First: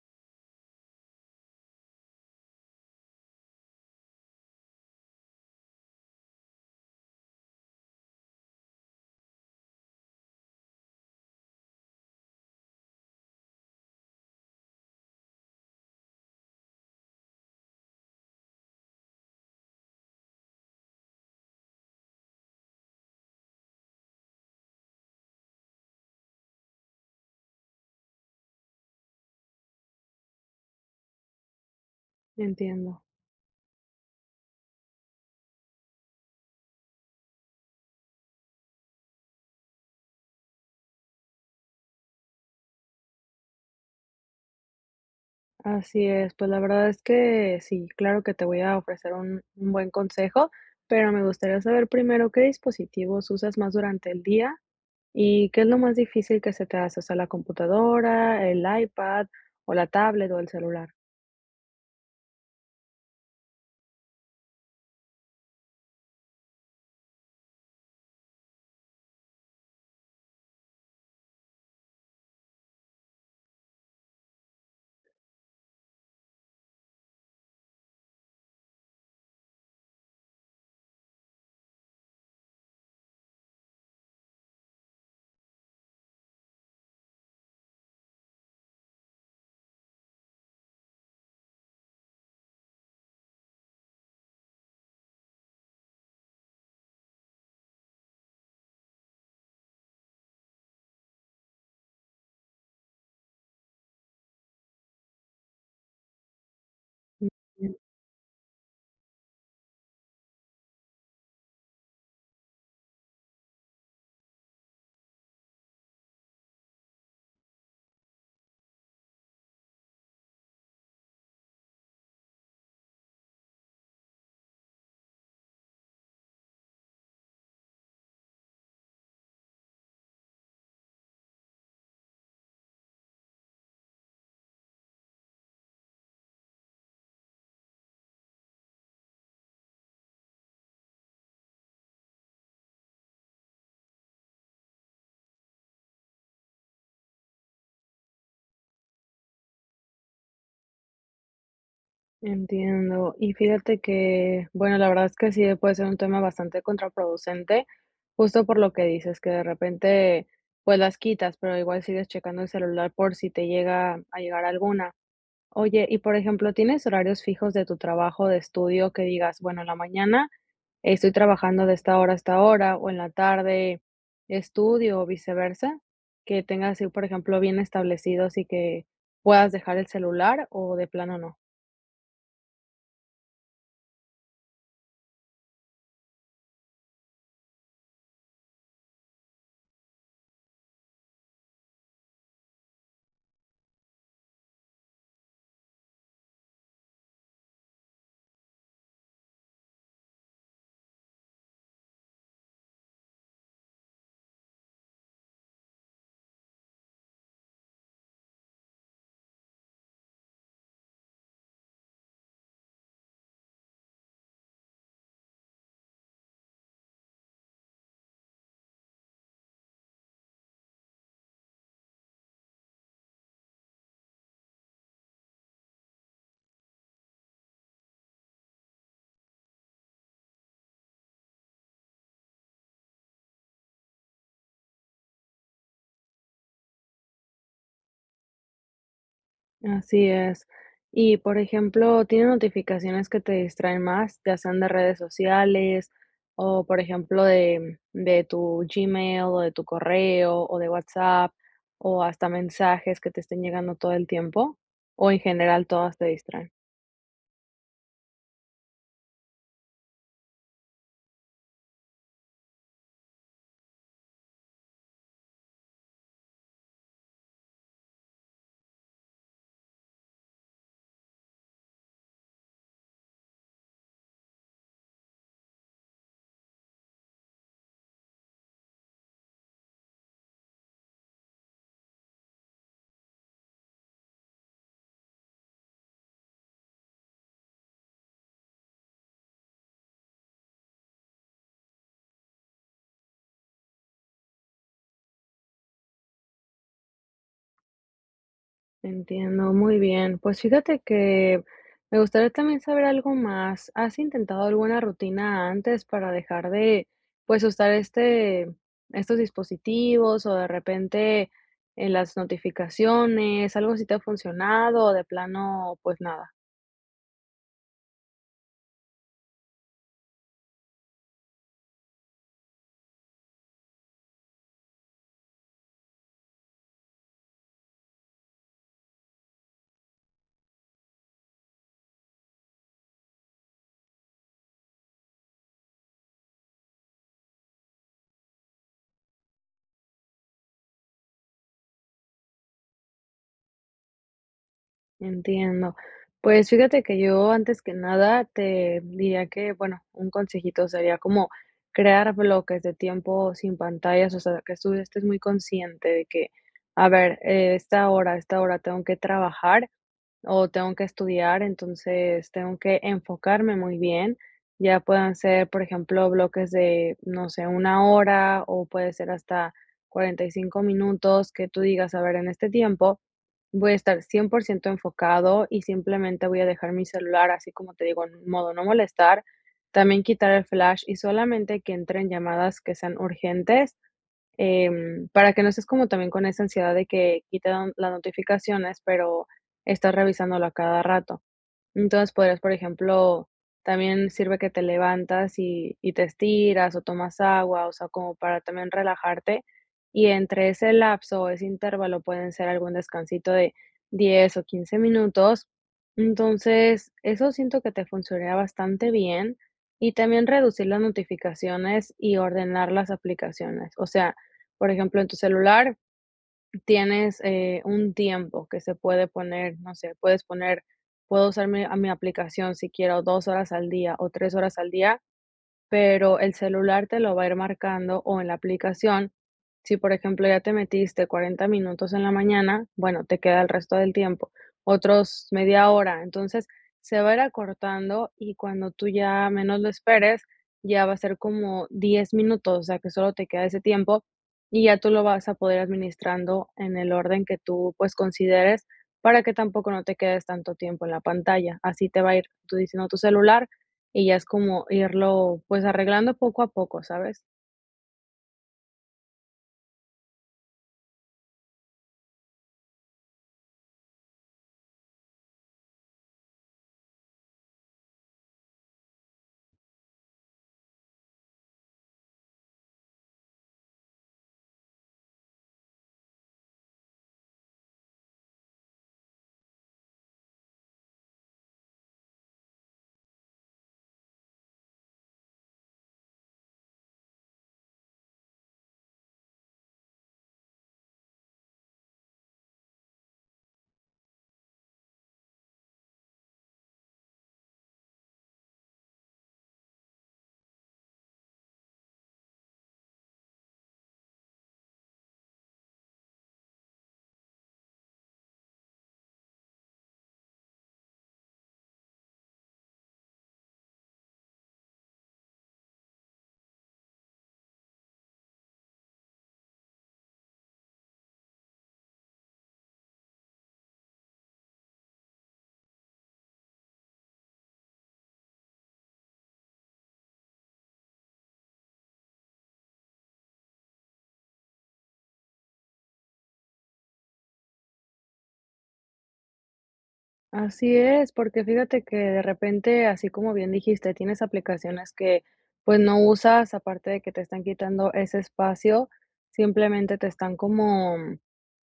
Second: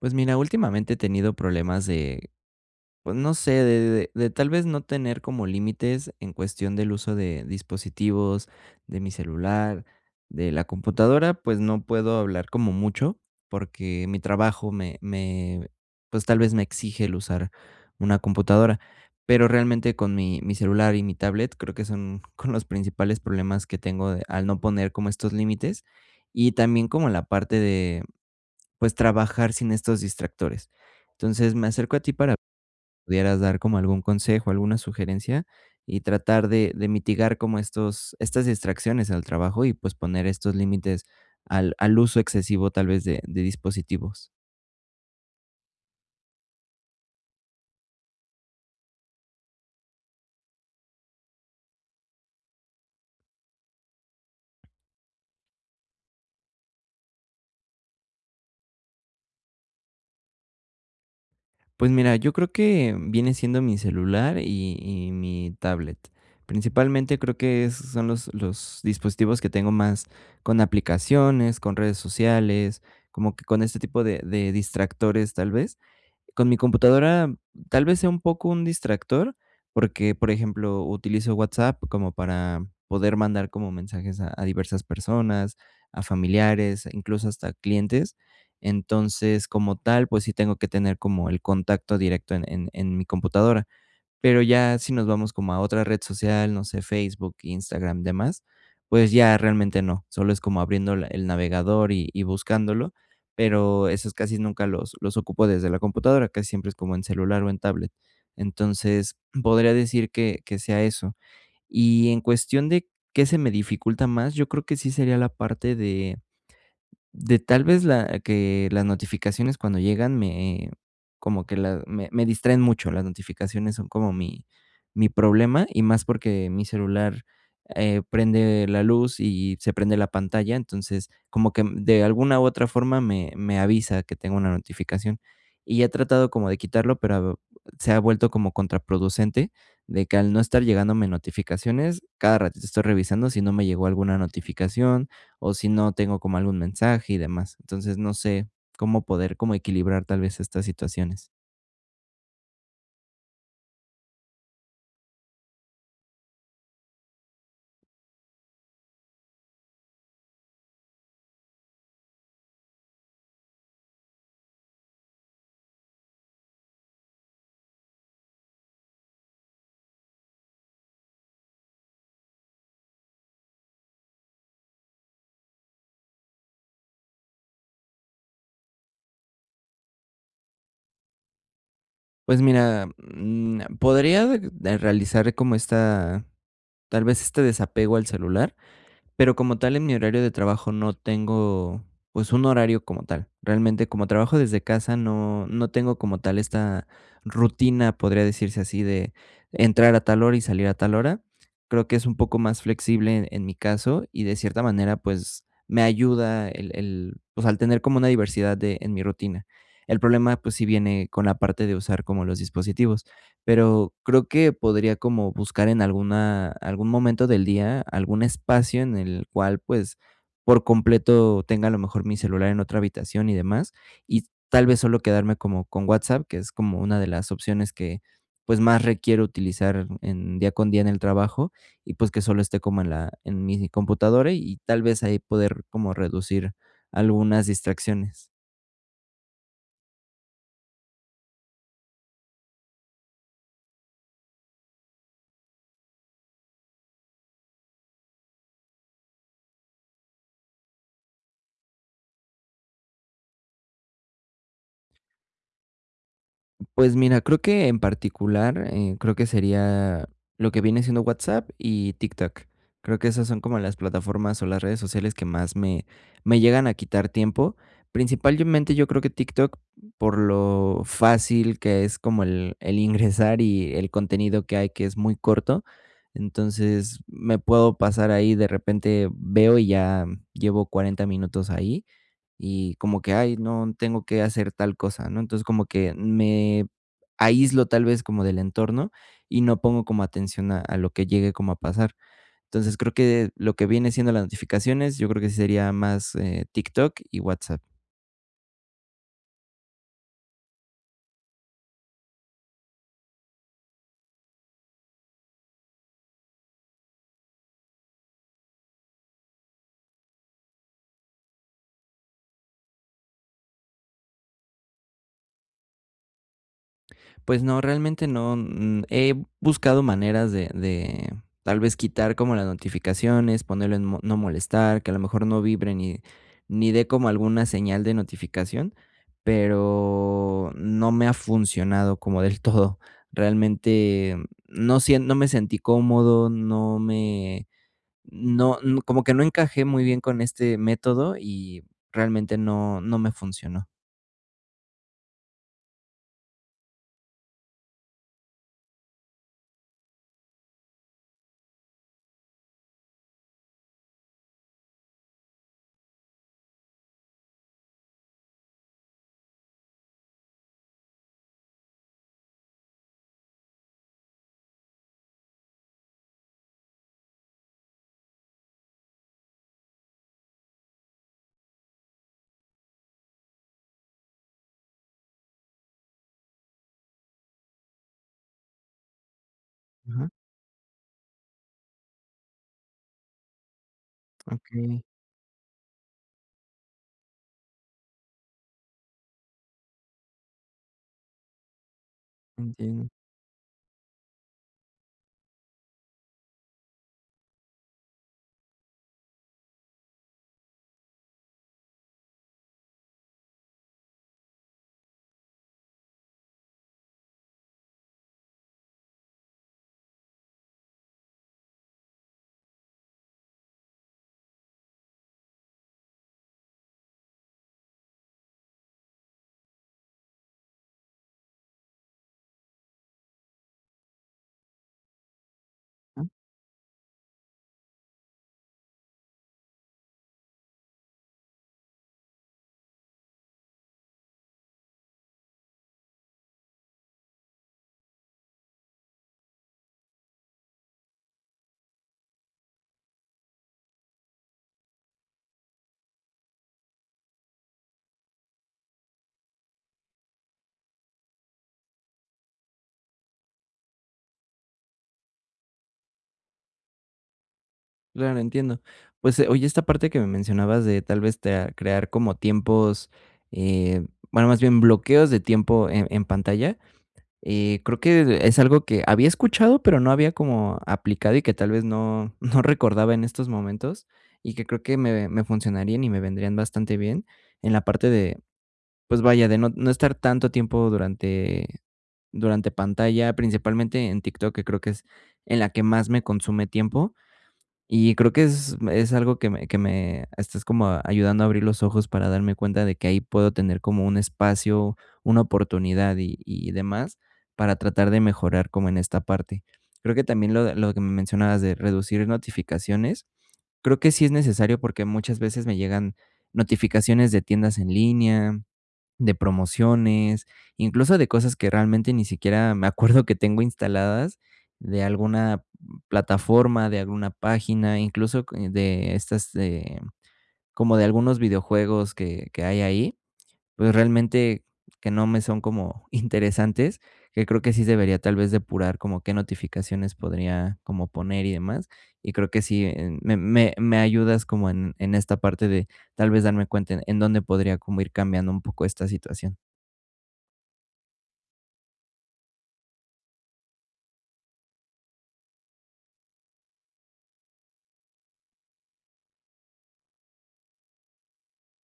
Pues mira, últimamente he tenido problemas de, pues no sé, de tal vez no tener como límites en cuestión del uso de dispositivos, de mi celular, de la computadora, pues no puedo hablar como mucho porque mi trabajo me, pues tal vez me exige el usar una computadora, pero realmente con mi celular y mi tablet creo que son con los principales problemas que tengo al no poner como estos límites y también como la parte pues trabajar sin estos distractores. Entonces, me acerco a ti para que Entiendo. pudieras dar como algún consejo, alguna sugerencia y tratar de mitigar como estos, estas distracciones al trabajo y pues poner estos límites al uso excesivo tal vez de dispositivos. Así es. Pues, la verdad es que sí, claro que te voy a ofrecer un buen consejo, pero me gustaría saber primero, ¿qué dispositivos usas más durante el día? ¿Y qué es lo más difícil que se te hace? O sea, ¿la computadora, el iPad o la tablet o el celular? Pues mira, yo creo que viene siendo mi celular y mi tablet. Principalmente creo que son los dispositivos que tengo más con aplicaciones, con redes sociales, como que con este tipo de distractores tal vez. Con mi computadora tal vez sea un poco un distractor, porque, por ejemplo, utilizo WhatsApp como para poder mandar como mensajes a diversas personas, a familiares, incluso hasta clientes. Entonces, como tal, pues sí tengo que tener como el contacto directo en mi computadora. Pero ya si nos vamos como a otra red social, no sé, Facebook, Instagram, demás, pues ya realmente no, solo es como abriendo la el navegador y buscándolo, pero esos casi nunca los ocupo desde la computadora, casi siempre es como en celular o en Ujú, tablet. Entonces, podría decir que sea eso. Y en cuestión de, ¿qué se me dificulta más? Yo creo que sí sería la parte de tal vez la que las notificaciones cuando llegan me como que la me distraen mucho, las notificaciones son como mi problema, y más porque mi celular, prende la luz y se prende la pantalla, entonces, como que de alguna u otra forma me avisa que tengo una notificación. Y he tratado como de quitarlo, pero se ha vuelto como contraproducente, de que al no estar llegándome notificaciones, cada ratito estoy revisando si no me llegó alguna notificación, o si no tengo como algún mensaje y demás. Entonces, no sé cómo poder como equilibrar tal vez estas situaciones. entiendo. Y fíjate que, bueno, la verdad es que sí puede ser un tema bastante contraproducente, justo por lo que dices, que de repente, pues, las quitas, pero igual sigues checando el celular por si te llega a llegar alguna. Oye, y por ejemplo, ¿tienes horarios fijos de tu trabajo, de estudio, que digas, bueno, en la mañana estoy trabajando de esta hora a esta hora, o en la tarde estudio, o viceversa? Que tengas así, por ejemplo, bien establecidos y que puedas dejar el celular o de plano no. Pues mira, podría de realizar como esta, tal vez este desapego al celular. Pero como tal, en mi horario de trabajo no tengo, pues, un horario como tal. Realmente, como trabajo desde casa, no tengo como tal esta rutina, podría decirse así, de entrar a tal hora y salir a tal hora. Creo que es un poco más flexible en mi caso y de cierta manera, pues, me ayuda el, pues, al tener como una diversidad de en mi rutina. El problema, pues, sí viene con la parte de usar como los dispositivos. Pero creo que podría como buscar en alguna algún momento del día, algún espacio en el cual, pues, por completo tenga a lo mejor mi celular en otra habitación y demás, y tal vez solo quedarme como con WhatsApp, que es como una de las opciones que, pues, más requiero utilizar en día con día en el trabajo, y pues que solo esté como en mi computadora y tal vez ahí poder como reducir algunas distracciones. Así es. Y, por ejemplo, ¿tienes notificaciones que te distraen más, ya sean de redes sociales o, por ejemplo, de tu Gmail o de tu correo o de WhatsApp o hasta mensajes que te estén llegando todo el tiempo? ¿O en general todas te distraen? Pues mira, creo que en particular, creo que sería lo que viene siendo WhatsApp y TikTok. Creo que esas son como las plataformas o las redes sociales que más me llegan a quitar tiempo. Principalmente yo creo que TikTok, por lo fácil que es como el ingresar y el contenido que hay, que es muy corto. Entonces me puedo pasar ahí, de repente veo y ya llevo 40 minutos ahí y como que, ay, no tengo que hacer tal cosa, ¿no? Entonces como que me aíslo tal vez como del entorno y no pongo como atención a lo que llegue como a pasar. Entonces creo que lo que viene siendo las notificaciones, yo creo que sí sería más TikTok y WhatsApp. Entiendo, muy bien. Pues fíjate que me gustaría también saber algo más. ¿Has intentado alguna rutina antes para dejar de, pues, usar este, estos dispositivos o de repente en las notificaciones? ¿Algo así te ha funcionado o de plano, pues nada? Pues no, realmente no, he buscado maneras de tal vez quitar como las notificaciones, ponerlo en mo no molestar, que a lo mejor no vibre ni dé como alguna señal de notificación, pero no me ha funcionado como del todo. Realmente no me sentí cómodo, no me no no, como que no encajé muy bien con este método y realmente no me funcionó. Entiendo. Pues fíjate que yo antes que nada te diría que, bueno, un consejito sería como crear bloques de tiempo sin pantallas, o sea, que tú estés muy consciente de que, a ver, esta hora tengo que trabajar o tengo que estudiar, entonces tengo que enfocarme muy bien. Ya puedan ser, por ejemplo, bloques de, no sé, una hora o puede ser hasta 45 minutos que tú digas, a ver, en este tiempo voy a estar 100 por ciento enfocado y simplemente voy a dejar mi celular, así como te digo, en modo no molestar, también Ajá, quitar el flash y solamente que entren llamadas que sean urgentes. okey, Para que no estés como también con esa ansiedad de que quitan las notificaciones, pero estás revisándolo a cada rato. Entonces, podrías, por entiendo. ejemplo, también sirve que te levantas y te estiras o tomas agua, o sea, como para también relajarte, y entre ese lapso o ese intervalo pueden ser algún descansito de 10 o 15 minutos. Entonces, eso siento que te funcionaría bastante bien, y también reducir las notificaciones y ordenar las aplicaciones. O sea, por ejemplo, en tu celular tienes, un tiempo que se puede poner, no sé, puedes poner, puedo usar mi, a mi aplicación si quiero 2 horas al día o 3 horas al día, pero el celular te lo va a ir marcando o en la aplicación. Si, por ejemplo, ya te metiste 40 minutos en la mañana, bueno, te queda el resto del tiempo, otros media hora. Entonces, se va a ir acortando y cuando tú ya menos lo esperes, ya va a ser como 10 minutos, o sea que solo te queda ese tiempo y ya tú lo vas a poder administrando en el orden que tú pues consideres para que tampoco no te quedes tanto tiempo en la pantalla. Así te va a ir tú diciendo tu celular y ya es como irlo, pues, arreglando poco a poco, ¿sabes? Claro, entiendo. Pues, oye, esta parte que me mencionabas de tal vez tea crear como tiempos, eh, bueno, más bien bloqueos de tiempo en pantalla, creo que es algo que había escuchado, pero no había como aplicado y que tal vez no no recordaba en estos momentos, y que creo que me funcionarían y me vendrían bastante bien en la parte de, pues vaya, de no estar tanto tiempo durante pantalla, principalmente en TikTok, que creo que es en la que más me consume tiempo. Y creo que es algo que me estás como ayudando a abrir los ojos para darme cuenta de que ahí puedo tener como un espacio, una oportunidad y demás para tratar de mejorar como en esta parte. Creo que también lo lo que me mencionabas de reducir notificaciones, creo que sí es necesario porque muchas veces me llegan notificaciones de tiendas en línea, de promociones, incluso de cosas que realmente ni siquiera me acuerdo que tengo instaladas, de alguna plataforma, de alguna página, incluso c de estas de como de algunos videojuegos que hay ahí, pues, realmente que no me son como interesantes, que creo que sí debería tal vez depurar como qué notificaciones podría como poner y demás. Y creo que sí, me ayudas como en esta parte de tal vez darme cuenta en dónde podría como ir cambiando un poco esta situación. Así es, porque fíjate que de repente, así como bien dijiste, tienes aplicaciones que, pues, no usas, aparte de que te están quitando ese espacio, simplemente te están como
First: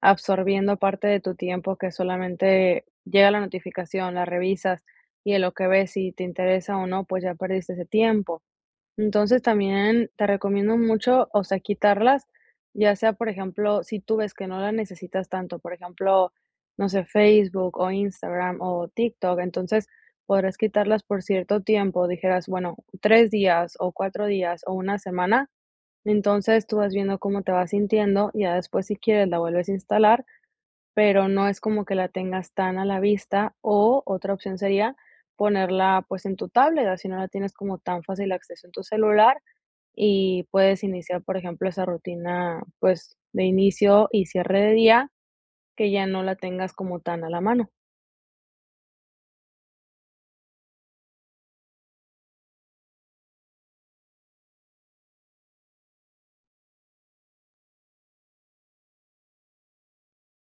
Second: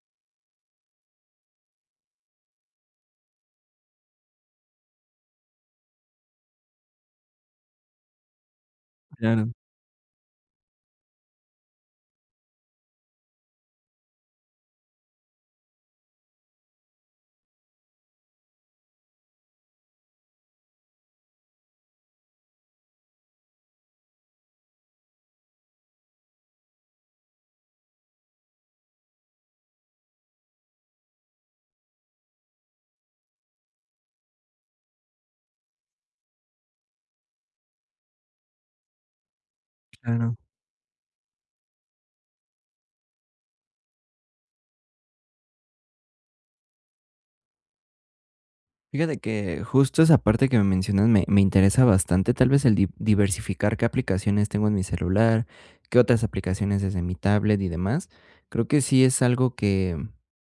absorbiendo parte de tu tiempo que solamente llega la notificación, la revisas y en lo que ves si te interesa o no, pues ya perdiste ese tiempo. Entonces, Claro, también te recomiendo mucho, o sea, quitarlas, ya sea, por ejemplo, si tú ves que no la necesitas tanto, por ejemplo, no sé, Facebook o Instagram o TikTok, entonces podrás quitarlas por cierto tiempo, dijeras, bueno, 3 días o 4 días o una semana, entonces tú vas viendo cómo te vas sintiendo, ya después si quieres la vuelves a instalar, pero no es como que la tengas tan a la vista o otra opción sería ponerla, pues, en tu tablet, así no la tienes como tan fácil acceso en tu celular claro. y puedes iniciar, por ejemplo, esa rutina, pues, de inicio y cierre de día, que ya no la tengas como tan a la mano. Fíjate que justo esa parte que me mencionas me interesa bastante, tal vez el diversificar qué aplicaciones tengo en mi celular, qué otras aplicaciones desde mi tablet y demás. Creo que sí es algo que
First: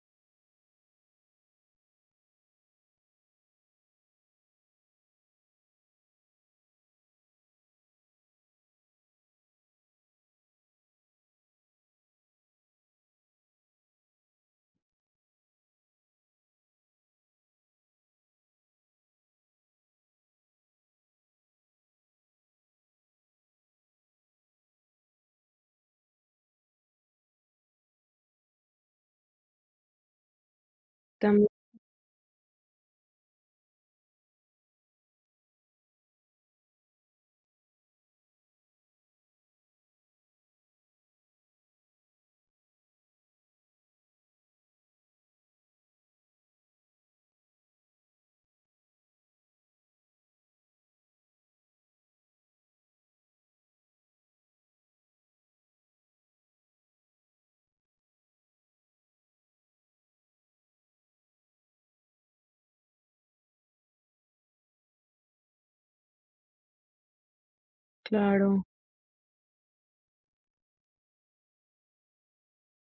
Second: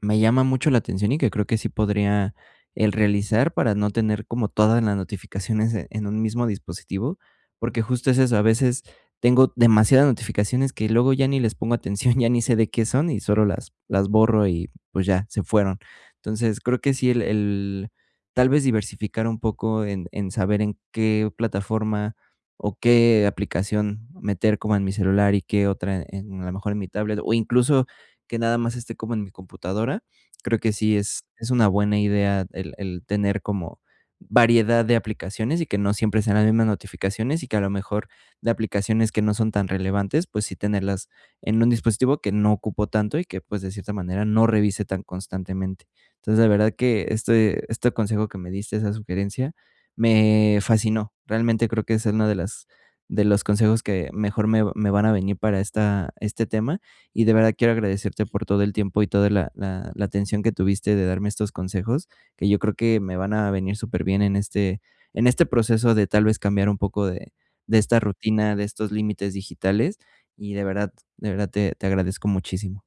me llama mucho la atención y que creo que sí podría el realizar para no tener como todas las notificaciones en un mismo dispositivo, porque justo es eso, a veces tengo demasiadas notificaciones que luego ya ni les pongo atención, ya ni sé de qué son y solo las borro y pues ya se fueron. Entonces creo que sí el tal vez diversificar un poco en saber en qué plataforma o qué aplicación meter como en mi celular y qué otra en a lo mejor en mi tablet, o incluso que nada más esté como en mi computadora. Creo que sí es También es una buena idea el tener como variedad de aplicaciones y que no siempre sean las mismas notificaciones y que a lo mejor de aplicaciones que no son tan relevantes, pues sí tenerlas en un dispositivo que no ocupo tanto y que, pues, de cierta manera no revise tan constantemente. Entonces, la verdad que este consejo que me diste, esa sugerencia, me fascinó. Realmente creo que es uno de las de los consejos que mejor me van a venir para esta este tema, y de verdad quiero agradecerte por todo el tiempo y toda la atención que tuviste de darme estos consejos, que yo creo que me van a venir súper bien en este proceso de tal vez cambiar un poco de esta rutina, de claro. estos límites digitales, y de verdad te agradezco muchísimo.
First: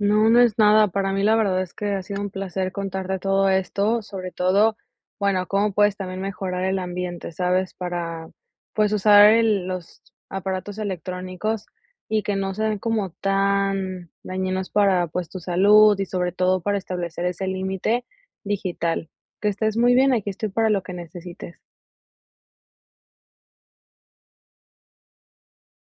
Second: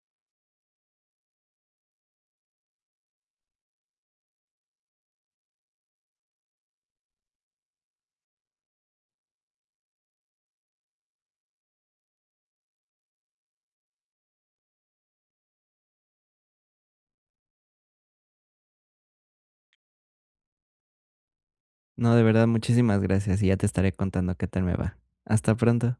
No, no es nada. Para mí la verdad es que ha sido un placer contarte todo esto, sobre todo, bueno, cómo puedes también mejorar el ambiente, ¿sabes? Para, pues, usar el- los aparatos electrónicos y que no sean como tan dañinos para, pues, tu salud y sobre todo para establecer ese límite digital. Que estés muy bien, aquí estoy para lo que necesites. No, de verdad, muchísimas gracias y ya te estaré contando qué tal me va. Hasta pronto.